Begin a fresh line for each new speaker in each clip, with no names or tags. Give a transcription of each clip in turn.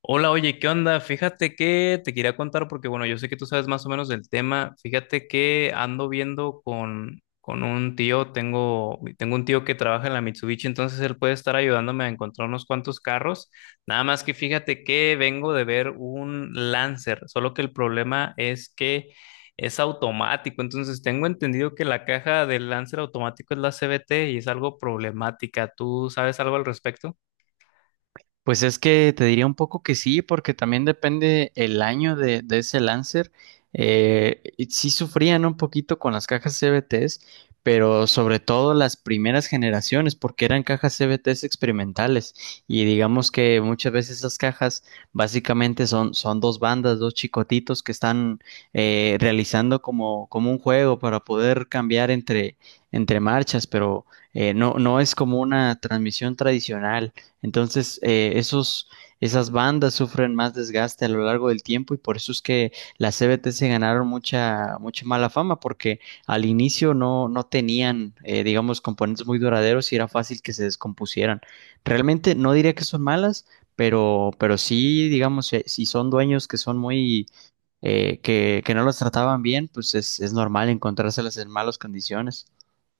Hola, oye, ¿qué onda? Fíjate que te quería contar porque, bueno, yo sé que tú sabes más o menos del tema. Fíjate que ando viendo con un tío, tengo un tío que trabaja en la Mitsubishi, entonces él puede estar ayudándome a encontrar unos cuantos carros. Nada más que fíjate que vengo de ver un Lancer, solo que el problema es que es automático, entonces tengo entendido que la caja del Lancer automático es la CVT y es algo problemática. ¿Tú sabes algo al respecto?
Pues es que te diría un poco que sí, porque también depende el año de ese Lancer. Y sí sufrían un poquito con las cajas CVTs, pero sobre todo las primeras generaciones, porque eran cajas CVTs experimentales. Y digamos que muchas veces esas cajas básicamente son dos bandas, dos chicotitos que están realizando como un juego para poder cambiar entre marchas, pero no es como una transmisión tradicional. Entonces, esas bandas sufren más desgaste a lo largo del tiempo y por eso es que las CBT se ganaron mucha, mucha mala fama, porque al inicio no tenían, digamos, componentes muy duraderos y era fácil que se descompusieran. Realmente no diría que son malas, pero sí, digamos, si son dueños que son muy, que no los trataban bien, pues es normal encontrárselas en malas condiciones.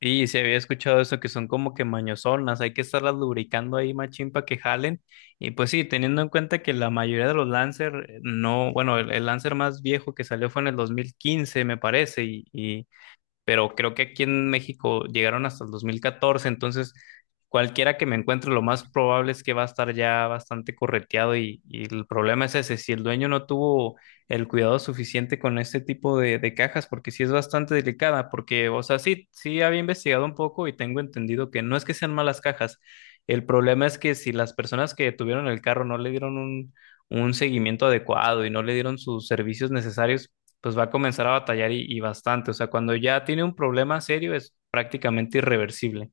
Y se había escuchado eso que son como que mañosonas, hay que estarlas lubricando ahí machín para que jalen. Y pues sí, teniendo en cuenta que la mayoría de los Lancer no, bueno, el Lancer más viejo que salió fue en el 2015, me parece, y pero creo que aquí en México llegaron hasta el 2014, entonces cualquiera que me encuentre, lo más probable es que va a estar ya bastante correteado y el problema es ese, si el dueño no tuvo el cuidado suficiente con este tipo de cajas, porque sí es bastante delicada, porque, o sea, sí, sí había investigado un poco y tengo entendido que no es que sean malas cajas, el problema es que si las personas que tuvieron el carro no le dieron un seguimiento adecuado y no le dieron sus servicios necesarios, pues va a comenzar a batallar y bastante. O sea, cuando ya tiene un problema serio es prácticamente irreversible.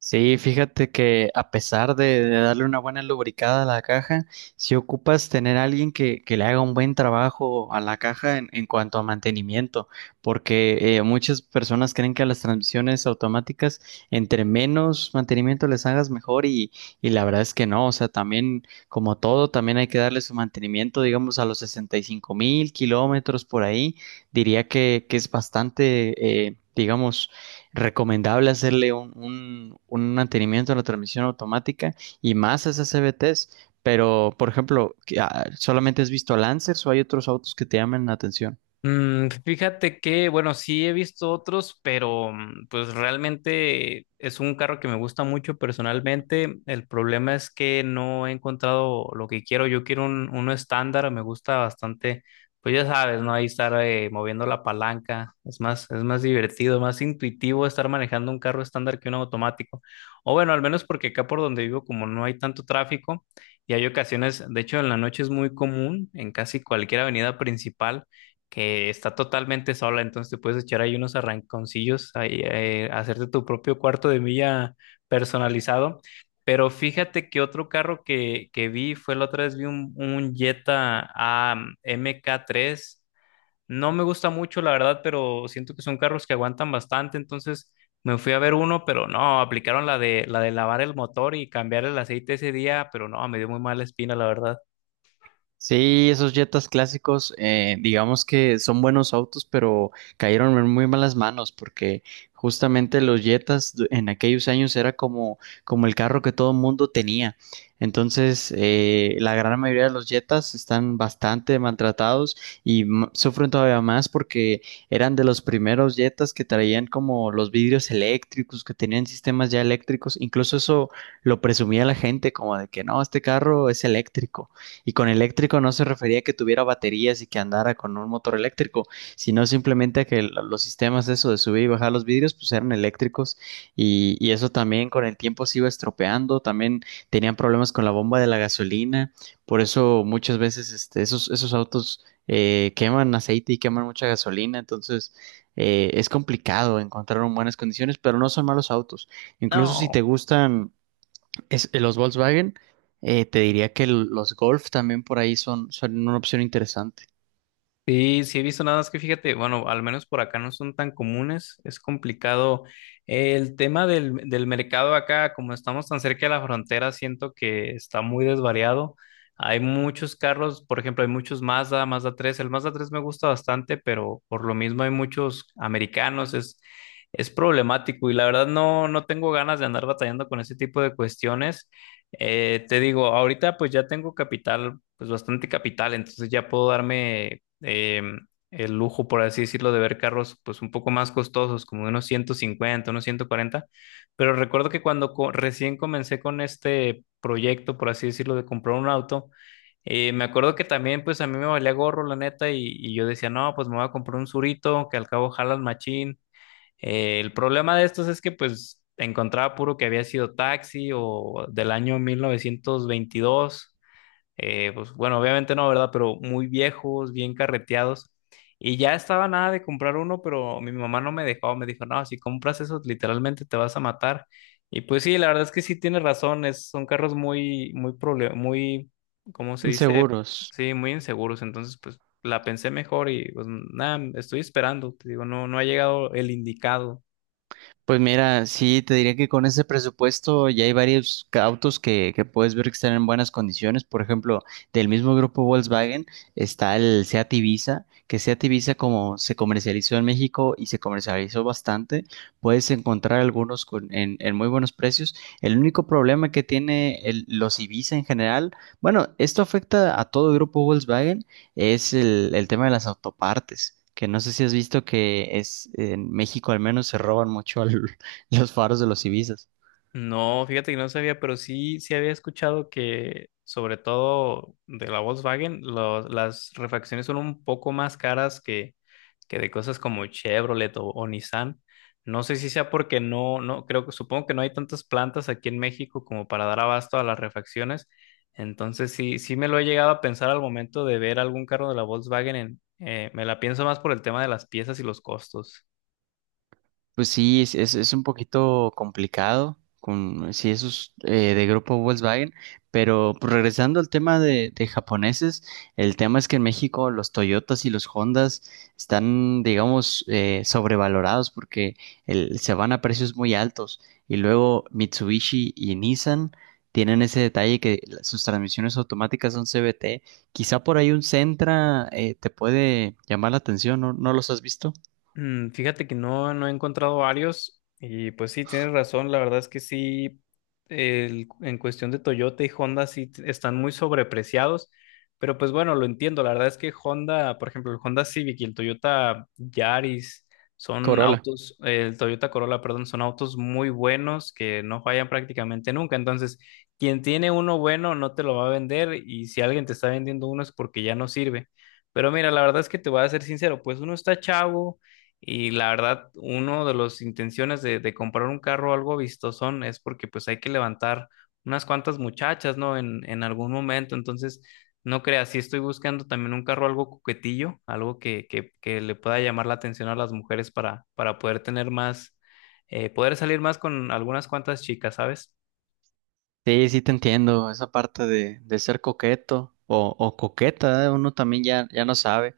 Sí, fíjate que a pesar de darle una buena lubricada a la caja, si ocupas tener a alguien que le haga un buen trabajo a la caja en cuanto a mantenimiento, porque muchas personas creen que a las transmisiones automáticas, entre menos mantenimiento les hagas mejor y la verdad es que no, o sea, también como todo, también hay que darle su mantenimiento, digamos, a los 65 mil kilómetros por ahí, diría que es bastante, digamos, recomendable hacerle un mantenimiento a la transmisión automática y más a esas CVTs. Pero, por ejemplo, ¿solamente has visto Lancers o hay otros autos que te llaman la atención?
Fíjate que, bueno, sí he visto otros, pero pues realmente es un carro que me gusta mucho personalmente. El problema es que no he encontrado lo que quiero. Yo quiero uno estándar, me gusta bastante. Pues ya sabes, ¿no? Ahí estar moviendo la palanca. Es más divertido, más intuitivo estar manejando un carro estándar que un automático. O bueno, al menos porque acá por donde vivo, como no hay tanto tráfico, y hay ocasiones, de hecho, en la noche es muy común en casi cualquier avenida principal que está totalmente sola, entonces te puedes echar ahí unos arranconcillos, ahí, hacerte tu propio cuarto de milla personalizado. Pero fíjate que otro carro que vi fue la otra vez, vi un Jetta MK3. No me gusta mucho, la verdad, pero siento que son carros que aguantan bastante, entonces me fui a ver uno, pero no, aplicaron la de lavar el motor y cambiar el aceite ese día, pero no, me dio muy mala espina, la verdad.
Sí, esos Jetas clásicos, digamos que son buenos autos, pero cayeron en muy malas manos porque justamente los Jetas en aquellos años era como el carro que todo el mundo tenía. Entonces, la gran mayoría de los Jetas están bastante maltratados y sufren todavía más porque eran de los primeros Jetas que traían como los vidrios eléctricos, que tenían sistemas ya eléctricos. Incluso eso lo presumía la gente como de que no, este carro es eléctrico. Y con eléctrico no se refería a que tuviera baterías y que andara con un motor eléctrico, sino simplemente a que los sistemas eso de subir y bajar los vidrios pues eran eléctricos y eso también con el tiempo se iba estropeando, también tenían problemas con la bomba de la gasolina, por eso muchas veces esos autos queman aceite y queman mucha gasolina, entonces es complicado encontrar en buenas condiciones, pero no son malos autos. Incluso si
No.
te gustan los Volkswagen, te diría que los Golf también por ahí son una opción interesante.
Sí, sí he visto nada más que fíjate, bueno, al menos por acá no son tan comunes, es complicado. El tema del mercado acá, como estamos tan cerca de la frontera, siento que está muy desvariado. Hay muchos carros, por ejemplo, hay muchos Mazda, Mazda 3. El Mazda 3 me gusta bastante, pero por lo mismo hay muchos americanos, es problemático y la verdad no, no tengo ganas de andar batallando con ese tipo de cuestiones. Te digo, ahorita pues ya tengo capital, pues bastante capital, entonces ya puedo darme el lujo, por así decirlo, de ver carros pues un poco más costosos, como de unos 150, unos 140. Pero recuerdo que cuando recién comencé con este proyecto, por así decirlo, de comprar un auto, me acuerdo que también pues a mí me valía gorro, la neta, y yo decía, no, pues me voy a comprar un Surito, que al cabo jalan machín, el problema de estos es que pues encontraba puro que había sido Taxi o del año 1922. Pues bueno, obviamente no, ¿verdad? Pero muy viejos, bien carreteados. Y ya estaba nada de comprar uno, pero mi mamá no me dejó, me dijo, no, si compras eso, literalmente te vas a matar. Y pues sí, la verdad es que sí tiene razón, son carros muy, muy, muy, ¿cómo se dice?
Seguros.
Sí, muy inseguros, entonces pues la pensé mejor y pues nada, estoy esperando, te digo, no, no ha llegado el indicado.
Pues mira, sí, te diría que con ese presupuesto ya hay varios autos que puedes ver que están en buenas condiciones. Por ejemplo, del mismo grupo Volkswagen está el Seat Ibiza, que Seat Ibiza como se comercializó en México y se comercializó bastante, puedes encontrar algunos en muy buenos precios. El único problema que tiene los Ibiza en general, bueno, esto afecta a todo grupo Volkswagen, es el tema de las autopartes, que no sé si has visto que es en México al menos se roban mucho los faros de los Ibizas.
No, fíjate que no sabía, pero sí, sí había escuchado que, sobre todo de la Volkswagen, las refacciones son un poco más caras que de cosas como Chevrolet o Nissan. No sé si sea porque no, no, creo que supongo que no hay tantas plantas aquí en México como para dar abasto a las refacciones. Entonces sí, sí me lo he llegado a pensar al momento de ver algún carro de la Volkswagen me la pienso más por el tema de las piezas y los costos.
Pues sí, es un poquito complicado con si esos de grupo Volkswagen, pero pues, regresando al tema de japoneses, el tema es que en México los Toyotas y los Hondas están, digamos, sobrevalorados porque se van a precios muy altos y luego Mitsubishi y Nissan tienen ese detalle que sus transmisiones automáticas son CVT. Quizá por ahí un Sentra te puede llamar la atención, ¿no? ¿No los has visto?
Fíjate que no, no he encontrado varios y pues sí, tienes razón, la verdad es que sí, en cuestión de Toyota y Honda sí están muy sobrepreciados, pero pues bueno, lo entiendo, la verdad es que Honda, por ejemplo, el Honda Civic y el Toyota Yaris son
Corolla.
autos, el Toyota Corolla, perdón, son autos muy buenos que no fallan prácticamente nunca, entonces quien tiene uno bueno no te lo va a vender y si alguien te está vendiendo uno es porque ya no sirve. Pero mira, la verdad es que te voy a ser sincero, pues uno está chavo y la verdad, uno de las intenciones de comprar un carro algo vistosón es porque pues hay que levantar unas cuantas muchachas, ¿no? En algún momento. Entonces, no creas, sí estoy buscando también un carro algo coquetillo, algo que le pueda llamar la atención a las mujeres para poder tener más, poder salir más con algunas cuantas chicas, ¿sabes?
Sí, sí te entiendo, esa parte de ser coqueto o coqueta, ¿eh? Uno también ya, ya no sabe.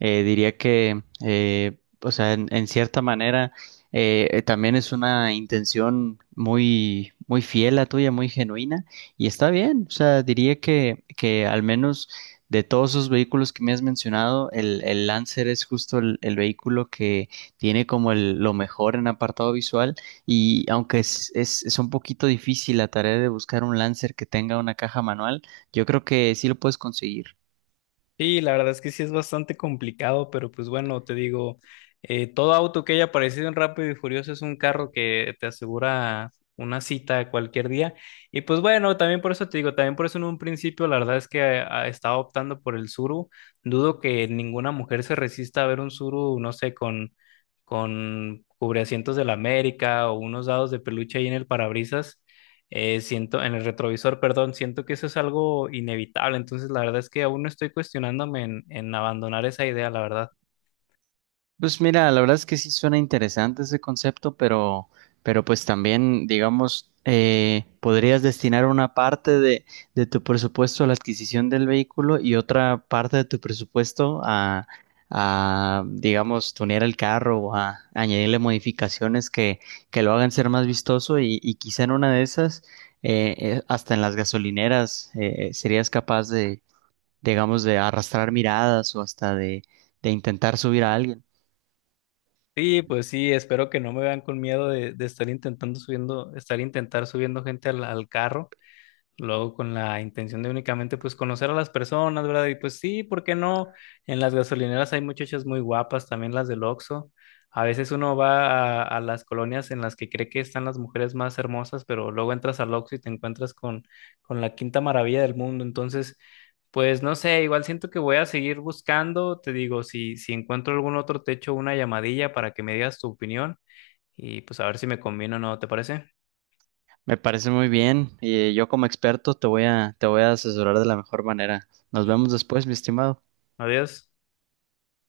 Diría que, o sea, en cierta manera, también es una intención muy, muy fiel a tuya, muy genuina, y está bien, o sea, diría que al menos de todos esos vehículos que me has mencionado, el Lancer es justo el vehículo que tiene como lo mejor en apartado visual y aunque es un poquito difícil la tarea de buscar un Lancer que tenga una caja manual, yo creo que sí lo puedes conseguir.
Sí, la verdad es que sí es bastante complicado, pero pues bueno, te digo, todo auto que haya aparecido en Rápido y Furioso es un carro que te asegura una cita cualquier día. Y pues bueno, también por eso te digo, también por eso en un principio la verdad es que estaba optando por el Suru. Dudo que ninguna mujer se resista a ver un Suru, no sé, con cubreasientos de la América o unos dados de peluche ahí en el parabrisas siento, en el retrovisor, perdón, siento que eso es algo inevitable. Entonces, la verdad es que aún no estoy cuestionándome en abandonar esa idea, la verdad.
Pues mira, la verdad es que sí suena interesante ese concepto, pero pues también, digamos, podrías destinar una parte de tu presupuesto a la adquisición del vehículo y otra parte de tu presupuesto a digamos, tunear el carro o a añadirle modificaciones que lo hagan ser más vistoso y quizá en una de esas, hasta en las gasolineras, serías capaz de, digamos, de arrastrar miradas o hasta de intentar subir a alguien.
Sí, pues sí, espero que no me vean con miedo de estar intentando subiendo, estar intentar subiendo gente al carro. Luego con la intención de únicamente pues conocer a las personas, ¿verdad? Y pues sí, ¿por qué no? En las gasolineras hay muchachas muy guapas, también las del Oxxo. A veces uno va a las colonias en las que cree que están las mujeres más hermosas, pero luego entras al Oxxo y te encuentras con la quinta maravilla del mundo. Entonces, pues no sé, igual siento que voy a seguir buscando. Te digo, si, si encuentro algún otro techo, una llamadilla para que me digas tu opinión y pues a ver si me conviene o no, ¿te parece?
Me parece muy bien y yo como experto te voy a asesorar de la mejor manera. Nos vemos después, mi estimado.
Adiós.